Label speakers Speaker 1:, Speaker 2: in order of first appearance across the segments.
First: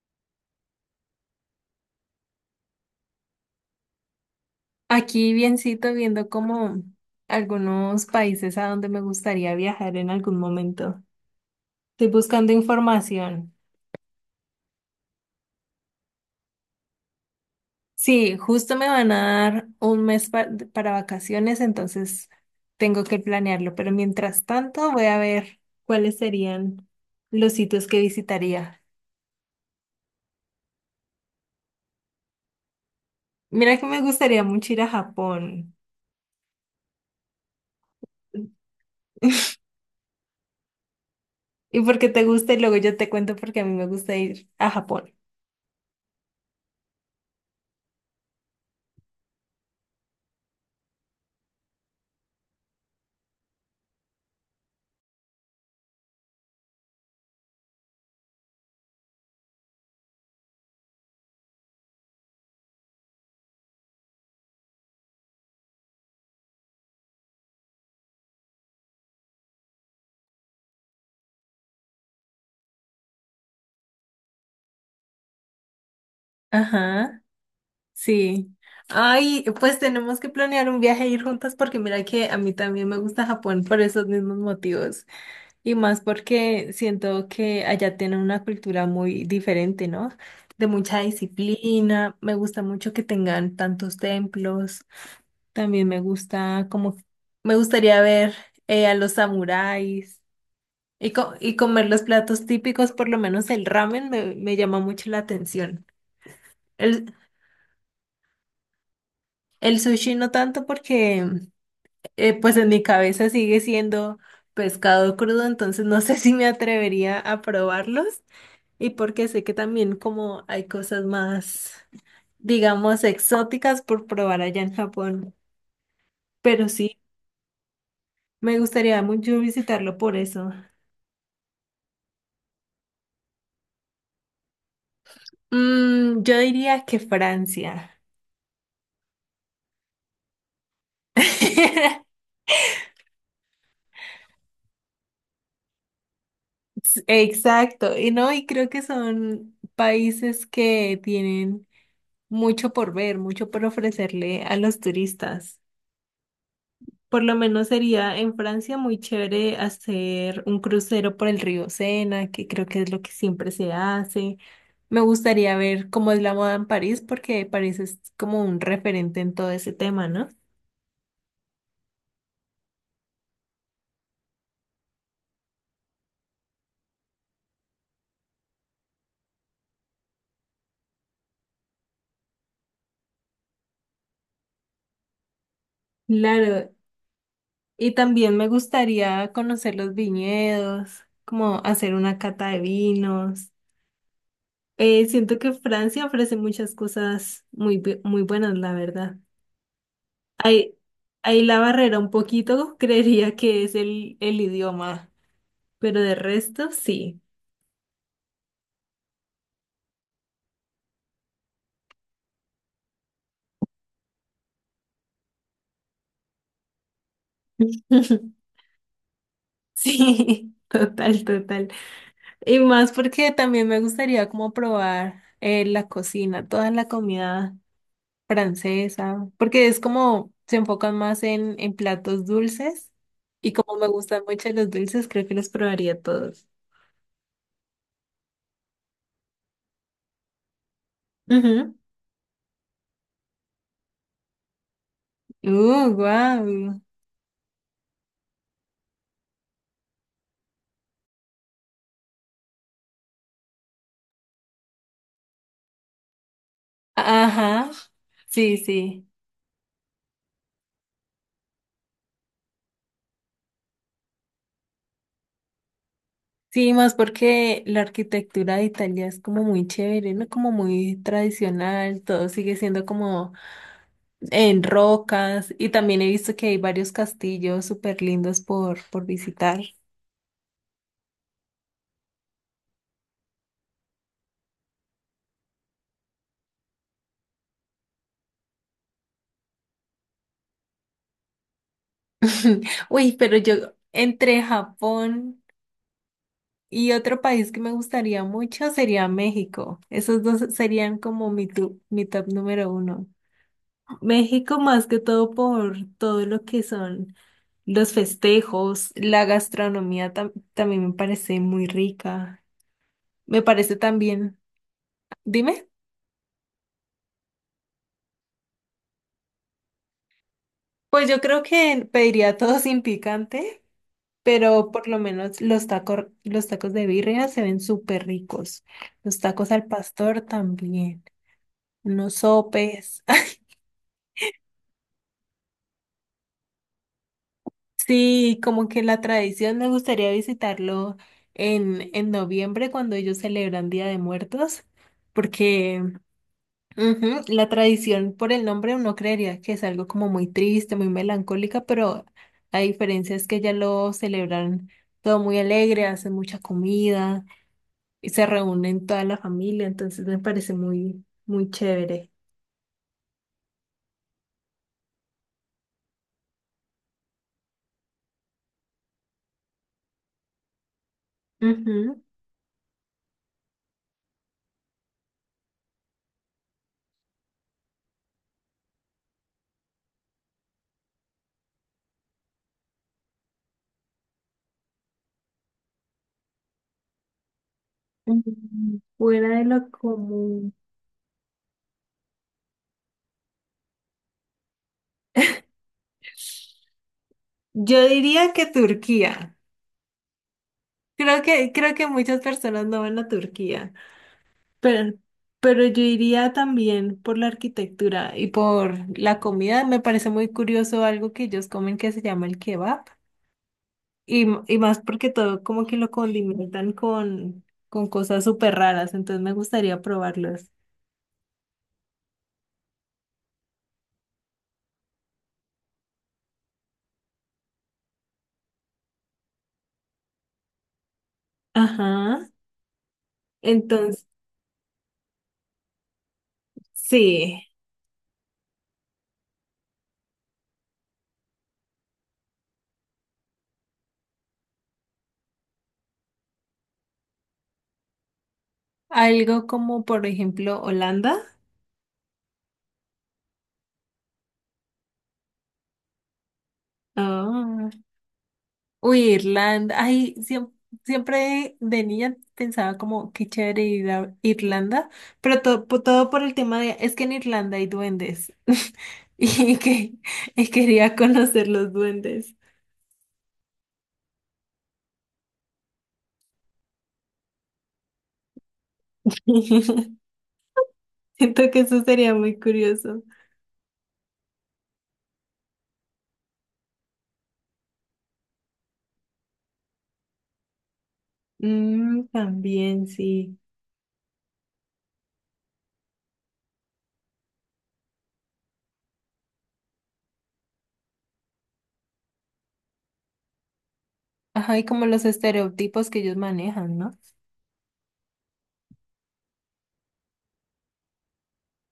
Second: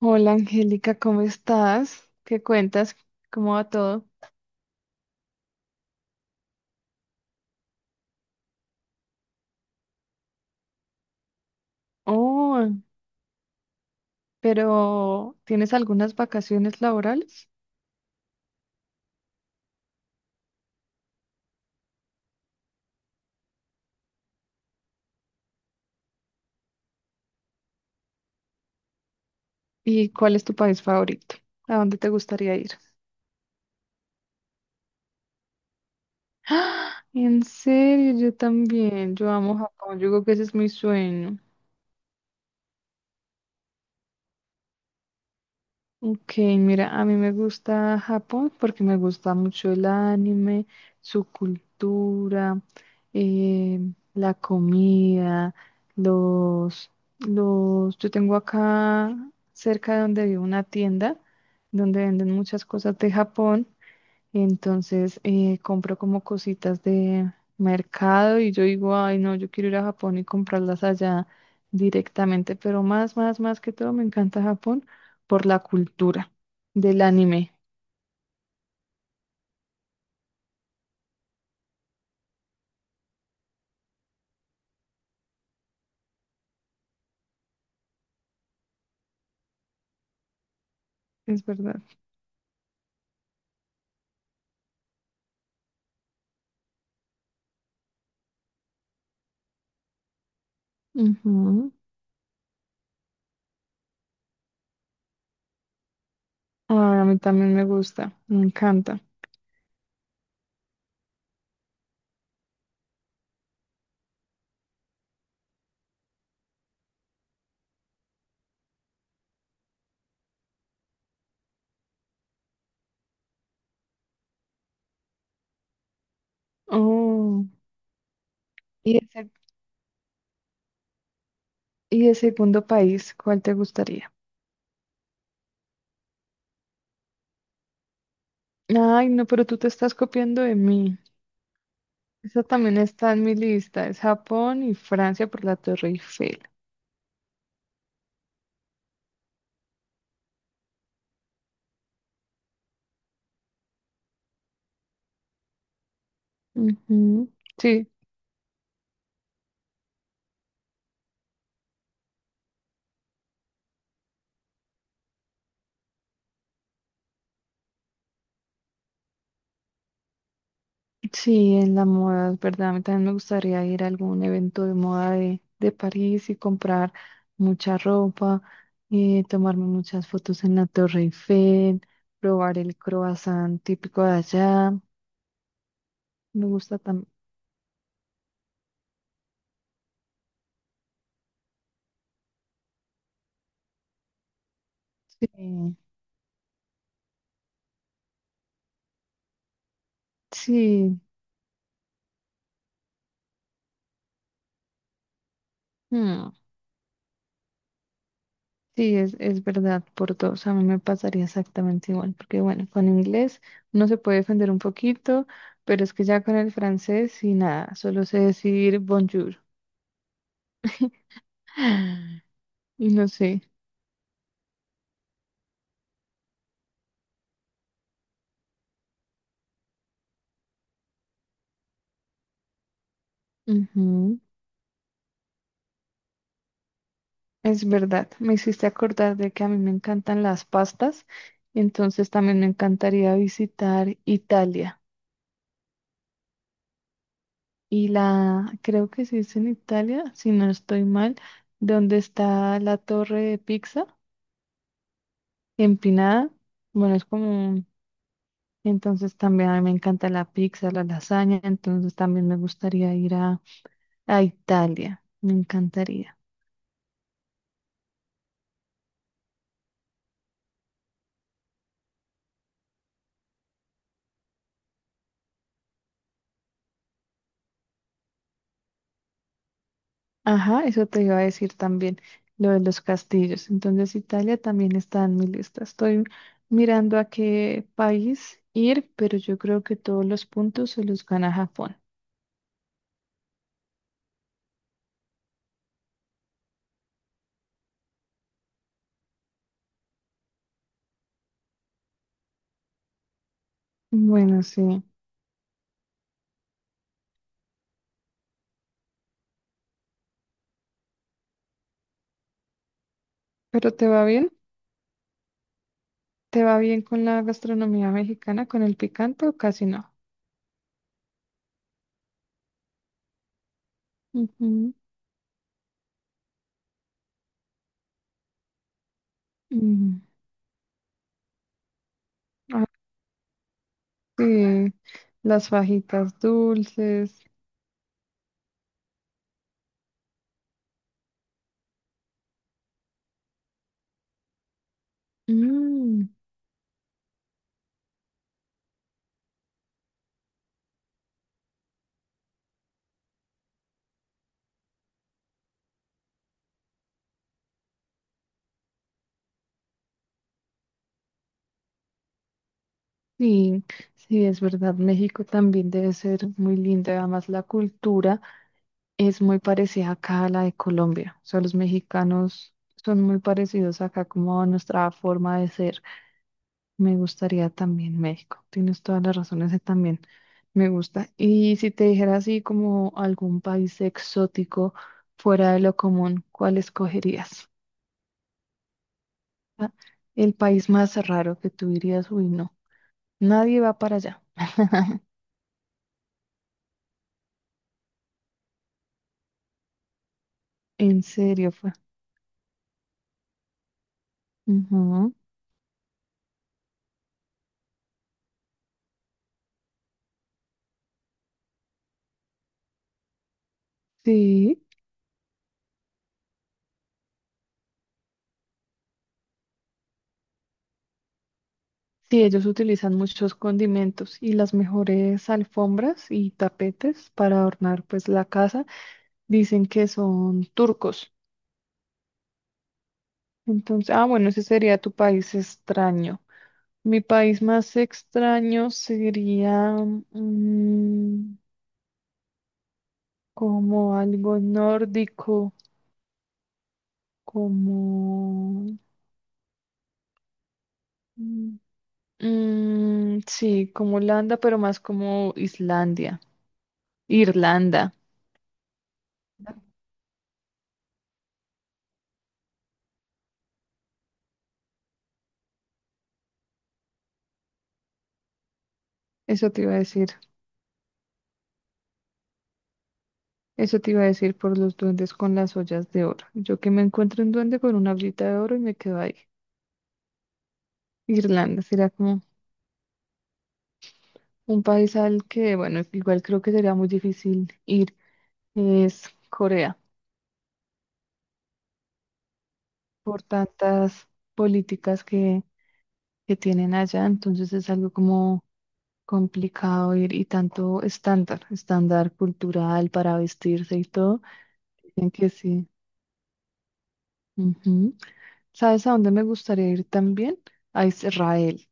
Speaker 1: Hola Angélica, ¿cómo estás? ¿Qué cuentas? ¿Cómo va todo?
Speaker 2: Aquí biencito viendo como algunos países a donde me gustaría viajar en algún momento. Estoy buscando
Speaker 1: Oh,
Speaker 2: información.
Speaker 1: pero ¿tienes algunas vacaciones laborales?
Speaker 2: Sí, justo me van a dar un mes para vacaciones, entonces tengo que planearlo. Pero mientras tanto voy a ver cuáles serían los sitios que visitaría.
Speaker 1: ¿Y cuál es tu país favorito? ¿A dónde te gustaría ir?
Speaker 2: Mira que me gustaría mucho ir a Japón.
Speaker 1: ¡Ah! En serio, yo también. Yo amo Japón. Yo creo que ese es mi sueño.
Speaker 2: ¿Y porque te gusta? Y luego yo te cuento porque a mí me gusta ir a Japón.
Speaker 1: Ok, mira, a mí me gusta Japón porque me gusta mucho el anime, su cultura, eh, la comida, los, los, yo tengo acá cerca de donde vivo una tienda donde venden muchas cosas de Japón. Entonces compro como cositas de mercado y yo digo, ay, no, yo quiero ir a Japón y comprarlas allá directamente, pero más que todo me encanta Japón por la cultura del
Speaker 2: Ajá.
Speaker 1: anime,
Speaker 2: Sí. Ay, pues tenemos que planear un viaje e ir juntas porque mira que a mí también me gusta Japón por esos mismos motivos y más porque siento que allá tienen una cultura muy diferente, ¿no? De mucha
Speaker 1: es verdad.
Speaker 2: disciplina, me gusta mucho que tengan tantos templos, también me gusta como, me gustaría ver a los samuráis y, y
Speaker 1: Ujú.
Speaker 2: comer los platos típicos, por lo menos el ramen me llama mucho la atención.
Speaker 1: Ay, a
Speaker 2: El,
Speaker 1: mí también me gusta, me encanta.
Speaker 2: el sushi no tanto porque pues en mi cabeza sigue siendo pescado crudo, entonces no sé si me atrevería a probarlos y porque sé que también como hay cosas más, digamos, exóticas por probar allá en Japón, pero sí,
Speaker 1: Oh,
Speaker 2: me
Speaker 1: y
Speaker 2: gustaría
Speaker 1: ese,
Speaker 2: mucho visitarlo por eso.
Speaker 1: y el segundo país, ¿cuál te gustaría?
Speaker 2: Yo diría que Francia.
Speaker 1: Ay, no, pero tú te estás copiando de mí. Esa también está en mi lista, es Japón y Francia por la Torre Eiffel.
Speaker 2: Exacto, y no, y creo que son países que tienen mucho por ver, mucho por ofrecerle a los turistas. Por
Speaker 1: Ujú.
Speaker 2: lo menos
Speaker 1: Sí,
Speaker 2: sería en Francia muy chévere hacer un crucero por el río Sena, que creo que es lo que siempre se hace. Me gustaría ver cómo es la moda en París, porque París es como un referente en todo ese tema, ¿no?
Speaker 1: sí, en la moda, es verdad. A mí también me gustaría ir a algún evento de moda de París y comprar mucha ropa, tomarme muchas fotos en la Torre Eiffel, probar el croissant típico de allá. Me
Speaker 2: Claro,
Speaker 1: gusta también.
Speaker 2: y también me gustaría conocer los viñedos, como hacer una cata de vinos.
Speaker 1: Sí,
Speaker 2: Siento que Francia ofrece muchas cosas muy, muy buenas, la verdad. Ahí,
Speaker 1: sí,
Speaker 2: ahí la barrera un poquito, creería que es el idioma, pero de
Speaker 1: mm,
Speaker 2: resto sí.
Speaker 1: sí, es verdad, por dos. A mí me pasaría exactamente igual, porque bueno, con inglés uno se puede defender un poquito, pero es que ya con el francés y nada, solo sé decir bonjour.
Speaker 2: Sí, total, total. Y
Speaker 1: Y
Speaker 2: más
Speaker 1: no
Speaker 2: porque
Speaker 1: sé.
Speaker 2: también me gustaría como probar la cocina, toda la comida francesa, porque es como se enfocan más en platos dulces y como me
Speaker 1: Ujú.
Speaker 2: gustan mucho los dulces, creo que los probaría todos.
Speaker 1: Es verdad. Me hiciste acordar de que a mí me encantan las pastas.
Speaker 2: Ujú.
Speaker 1: Entonces también me encantaría visitar Italia.
Speaker 2: Wow.
Speaker 1: Y la, creo que se dice en Italia, si no estoy mal, donde está la torre de pizza empinada. Bueno, es como un-
Speaker 2: Ajá. Sí, sí.
Speaker 1: Entonces también a mí me encanta la pizza, la lasaña. Entonces también me gustaría ir a Italia. Me encantaría.
Speaker 2: Sí, más porque la arquitectura de Italia es como muy chévere, ¿no? Como muy tradicional, todo sigue siendo como en rocas y también he visto que hay varios castillos súper lindos por visitar.
Speaker 1: Ajá, eso te iba a decir también, lo de los castillos. Entonces, Italia también está en mi lista. Estoy mirando a qué país ir, pero yo creo que todos los puntos se los gana Japón.
Speaker 2: Uy, pero yo entre Japón y otro país que me gustaría mucho sería México. Esos dos serían como mi, mi top número uno.
Speaker 1: Bueno,
Speaker 2: México
Speaker 1: sí.
Speaker 2: más que todo por todo lo que son los festejos, la gastronomía también me parece muy rica. Me
Speaker 1: ¿Pero
Speaker 2: parece
Speaker 1: te va bien?
Speaker 2: también, dime,
Speaker 1: ¿Te va bien con la gastronomía mexicana, con el picante o casi no?
Speaker 2: pues yo creo que pediría todo sin picante, pero
Speaker 1: Ujú,
Speaker 2: por lo menos los tacos de birria se ven súper ricos. Los tacos al
Speaker 1: mm.
Speaker 2: pastor también, unos
Speaker 1: Ah,
Speaker 2: sopes.
Speaker 1: sí, las fajitas dulces.
Speaker 2: Sí, como que la tradición me gustaría visitarlo en noviembre cuando ellos celebran Día de Muertos, porque
Speaker 1: Mm,
Speaker 2: ujú, la tradición por el nombre uno creería que es algo como muy triste, muy melancólica, pero la diferencia es que ya lo celebran todo muy alegre, hacen mucha comida y se reúnen toda la familia, entonces me parece muy, muy chévere.
Speaker 1: sí, sí, es verdad. México también debe ser muy linda, además la cultura. Es muy parecida acá a la de Colombia. O sea, los
Speaker 2: Ujú.
Speaker 1: mexicanos son muy parecidos acá como a nuestra forma de ser. Me gustaría también México. Tienes todas las razones, ese también me gusta. Y si te dijera así como algún país exótico fuera de lo común, ¿cuál escogerías?
Speaker 2: Fuera de lo
Speaker 1: Ah, el
Speaker 2: común.
Speaker 1: país más raro que tú dirías, uy, no, nadie va para allá.
Speaker 2: Yo diría que Turquía.
Speaker 1: En serio fue.
Speaker 2: Creo que muchas personas no van a Turquía, pero,
Speaker 1: Ujú.
Speaker 2: pero yo iría también por la arquitectura y por la comida. Me parece muy curioso algo que ellos comen que se llama el kebab. Y, y
Speaker 1: Sí.
Speaker 2: más porque todo como que lo condimentan con cosas súper raras, entonces me gustaría probarlos.
Speaker 1: Sí, ellos utilizan muchos condimentos y las mejores alfombras y tapetes para adornar pues la casa. Dicen que son turcos.
Speaker 2: Ajá.
Speaker 1: Entonces, ah,
Speaker 2: Entonces,
Speaker 1: bueno, ese sería tu país extraño. Mi
Speaker 2: sí.
Speaker 1: país más extraño sería mm, como algo nórdico, como
Speaker 2: Algo como, por ejemplo, Holanda.
Speaker 1: mm, sí, como Holanda, pero más como Islandia,
Speaker 2: Ah.
Speaker 1: Irlanda.
Speaker 2: Uy, Irlanda. Ay, siempre, de niña pensaba como qué chévere ir a Irlanda, pero todo, todo por el tema de, es que en Irlanda hay duendes
Speaker 1: Eso
Speaker 2: y
Speaker 1: te iba a
Speaker 2: que
Speaker 1: decir.
Speaker 2: y quería conocer los duendes.
Speaker 1: Eso te iba a decir, por los duendes con las ollas de oro. Yo que me encuentro un duende con una ollita de oro y me quedo ahí.
Speaker 2: Siento que
Speaker 1: Irlanda
Speaker 2: eso
Speaker 1: será
Speaker 2: sería
Speaker 1: como
Speaker 2: muy curioso.
Speaker 1: un país al que, bueno, igual creo que sería muy difícil ir. Es Corea,
Speaker 2: Mm, también
Speaker 1: por
Speaker 2: sí.
Speaker 1: tantas políticas que tienen allá. Entonces es algo como complicado ir y tanto estándar cultural para vestirse y todo.
Speaker 2: Ajá, y como los
Speaker 1: Dicen que sí.
Speaker 2: estereotipos que ellos manejan, ¿no?
Speaker 1: Ujú. ¿Sabes a dónde me gustaría ir también? A Israel.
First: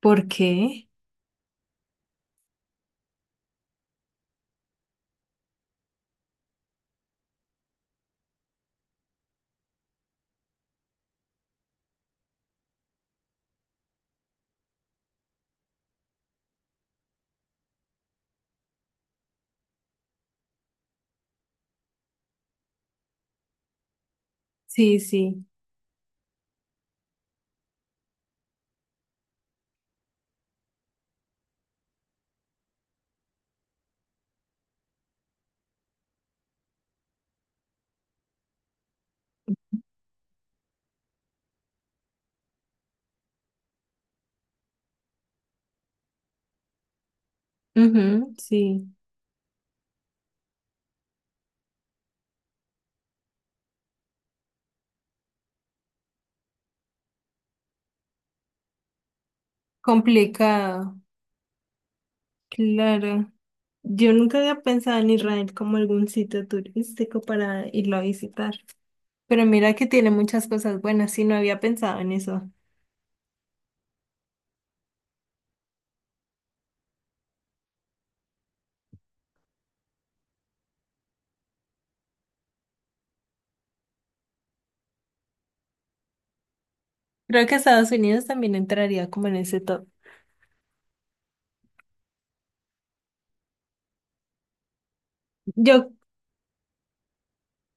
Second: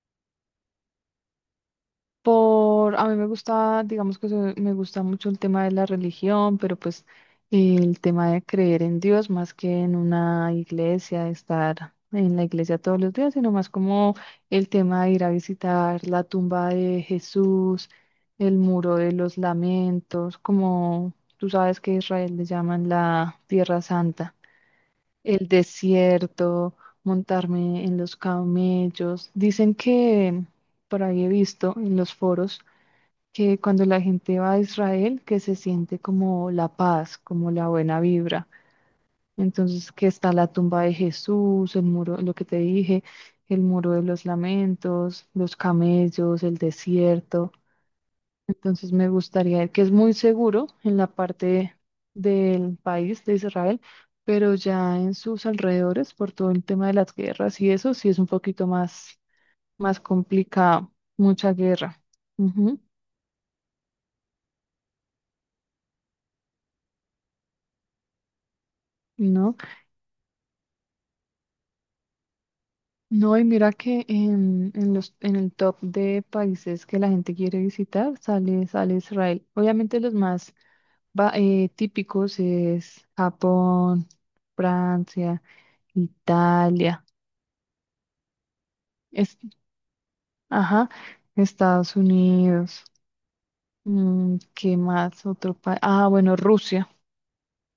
Speaker 2: ¿Por qué?
Speaker 1: Por, a mí me gusta, digamos que se- me gusta mucho el tema de la religión, pero pues el tema de creer en Dios más que en una iglesia, de estar en la iglesia todos los días, sino más como el tema de ir a visitar la tumba de Jesús, el muro de los lamentos, como tú sabes que a Israel le llaman la Tierra Santa,
Speaker 2: Sí, sí.
Speaker 1: el desierto, montarme en los camellos. Dicen que por ahí he visto en los foros que cuando la gente va a Israel, que se siente como la paz, como la buena vibra. Entonces, que está la tumba de Jesús, el muro, lo que te dije, el muro de los lamentos, los camellos, el desierto.
Speaker 2: Ujú, sí.
Speaker 1: Entonces, me gustaría ir, que es muy seguro en la parte del país de Israel, pero ya en sus alrededores, por todo el tema de las guerras y eso, sí es un poquito más, más complicado,
Speaker 2: Complicado.
Speaker 1: mucha guerra. Ujú,
Speaker 2: Claro. Yo nunca había pensado en Israel como algún sitio turístico para irlo a visitar, pero
Speaker 1: ¿no?
Speaker 2: mira que tiene muchas cosas buenas y no había pensado en eso.
Speaker 1: No, y mira que en el top de países que la gente quiere visitar sale Israel. Obviamente los más típicos es Japón, Francia, Italia,
Speaker 2: Creo que Estados Unidos también entraría como en
Speaker 1: es,
Speaker 2: ese top.
Speaker 1: ajá, Estados Unidos. Mm, ¿qué más? Otro país.
Speaker 2: Yo,
Speaker 1: Ah, bueno, Rusia.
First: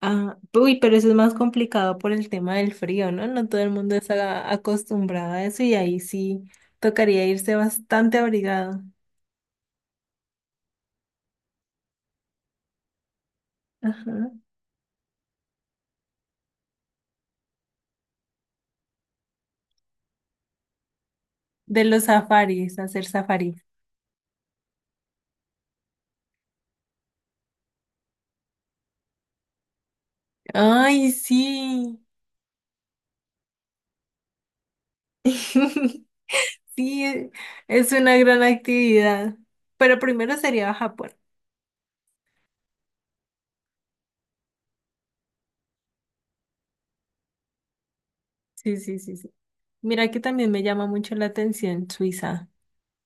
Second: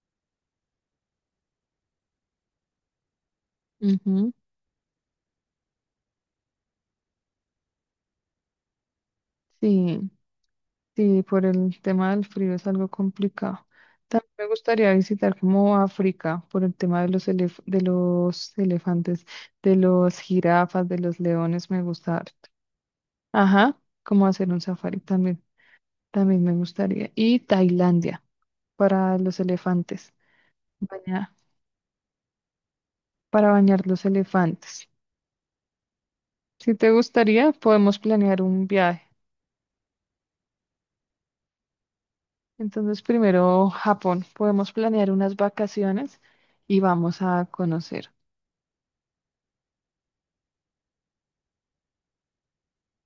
Speaker 2: ah, uy, pero eso es más complicado por el tema del frío, ¿no? No todo el mundo
Speaker 1: Ujú,
Speaker 2: está acostumbrado a eso y ahí sí tocaría irse bastante abrigado.
Speaker 1: sí. Sí, por el tema del frío es algo complicado.
Speaker 2: Ajá.
Speaker 1: También me gustaría visitar como África por el tema de los elefantes, de los jirafas, de los leones,
Speaker 2: De
Speaker 1: me
Speaker 2: los
Speaker 1: gusta harto.
Speaker 2: safaris, hacer safaris.
Speaker 1: Ajá, como hacer un safari también, también me gustaría. Y Tailandia para los elefantes,
Speaker 2: Ay,
Speaker 1: baña-
Speaker 2: sí.
Speaker 1: para bañar los elefantes. Si te
Speaker 2: Sí,
Speaker 1: gustaría,
Speaker 2: es
Speaker 1: podemos
Speaker 2: una
Speaker 1: planear
Speaker 2: gran
Speaker 1: un viaje.
Speaker 2: actividad. Pero primero sería Japón.
Speaker 1: Entonces, primero Japón, podemos planear unas vacaciones y vamos a conocer.
Speaker 2: Sí, sí, sí, sí. Mira que también me llama mucho la atención Suiza,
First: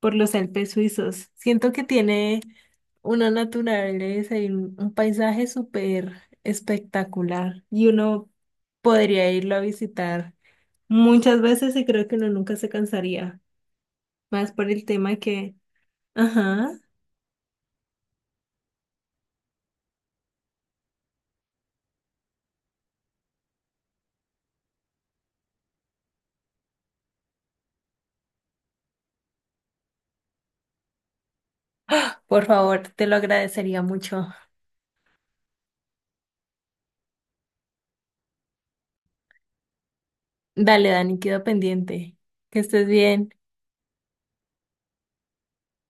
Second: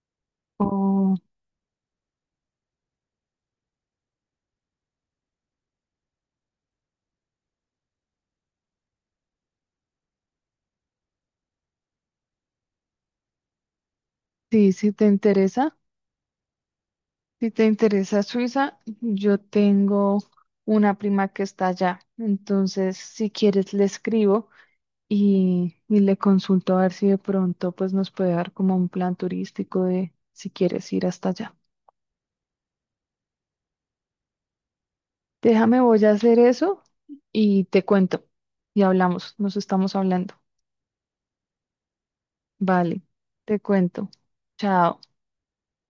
Speaker 2: por los Alpes
Speaker 1: Oh,
Speaker 2: suizos. Siento que tiene una naturaleza y un paisaje súper espectacular. Y uno podría irlo a visitar muchas veces y creo que uno nunca se cansaría. Más por
Speaker 1: sí,
Speaker 2: el
Speaker 1: si te
Speaker 2: tema que...
Speaker 1: interesa,
Speaker 2: Ajá.
Speaker 1: si te interesa Suiza, yo tengo una prima que está allá. Entonces, si quieres, le escribo y le consulto a ver si de pronto pues nos puede dar como un plan turístico de si quieres ir hasta allá.
Speaker 2: Por favor, te lo agradecería mucho.
Speaker 1: Déjame, voy a hacer eso y te cuento. Y hablamos, nos estamos hablando.
Speaker 2: Dale, Dani, quedo pendiente. Que estés
Speaker 1: Vale,
Speaker 2: bien.
Speaker 1: te cuento. Chao.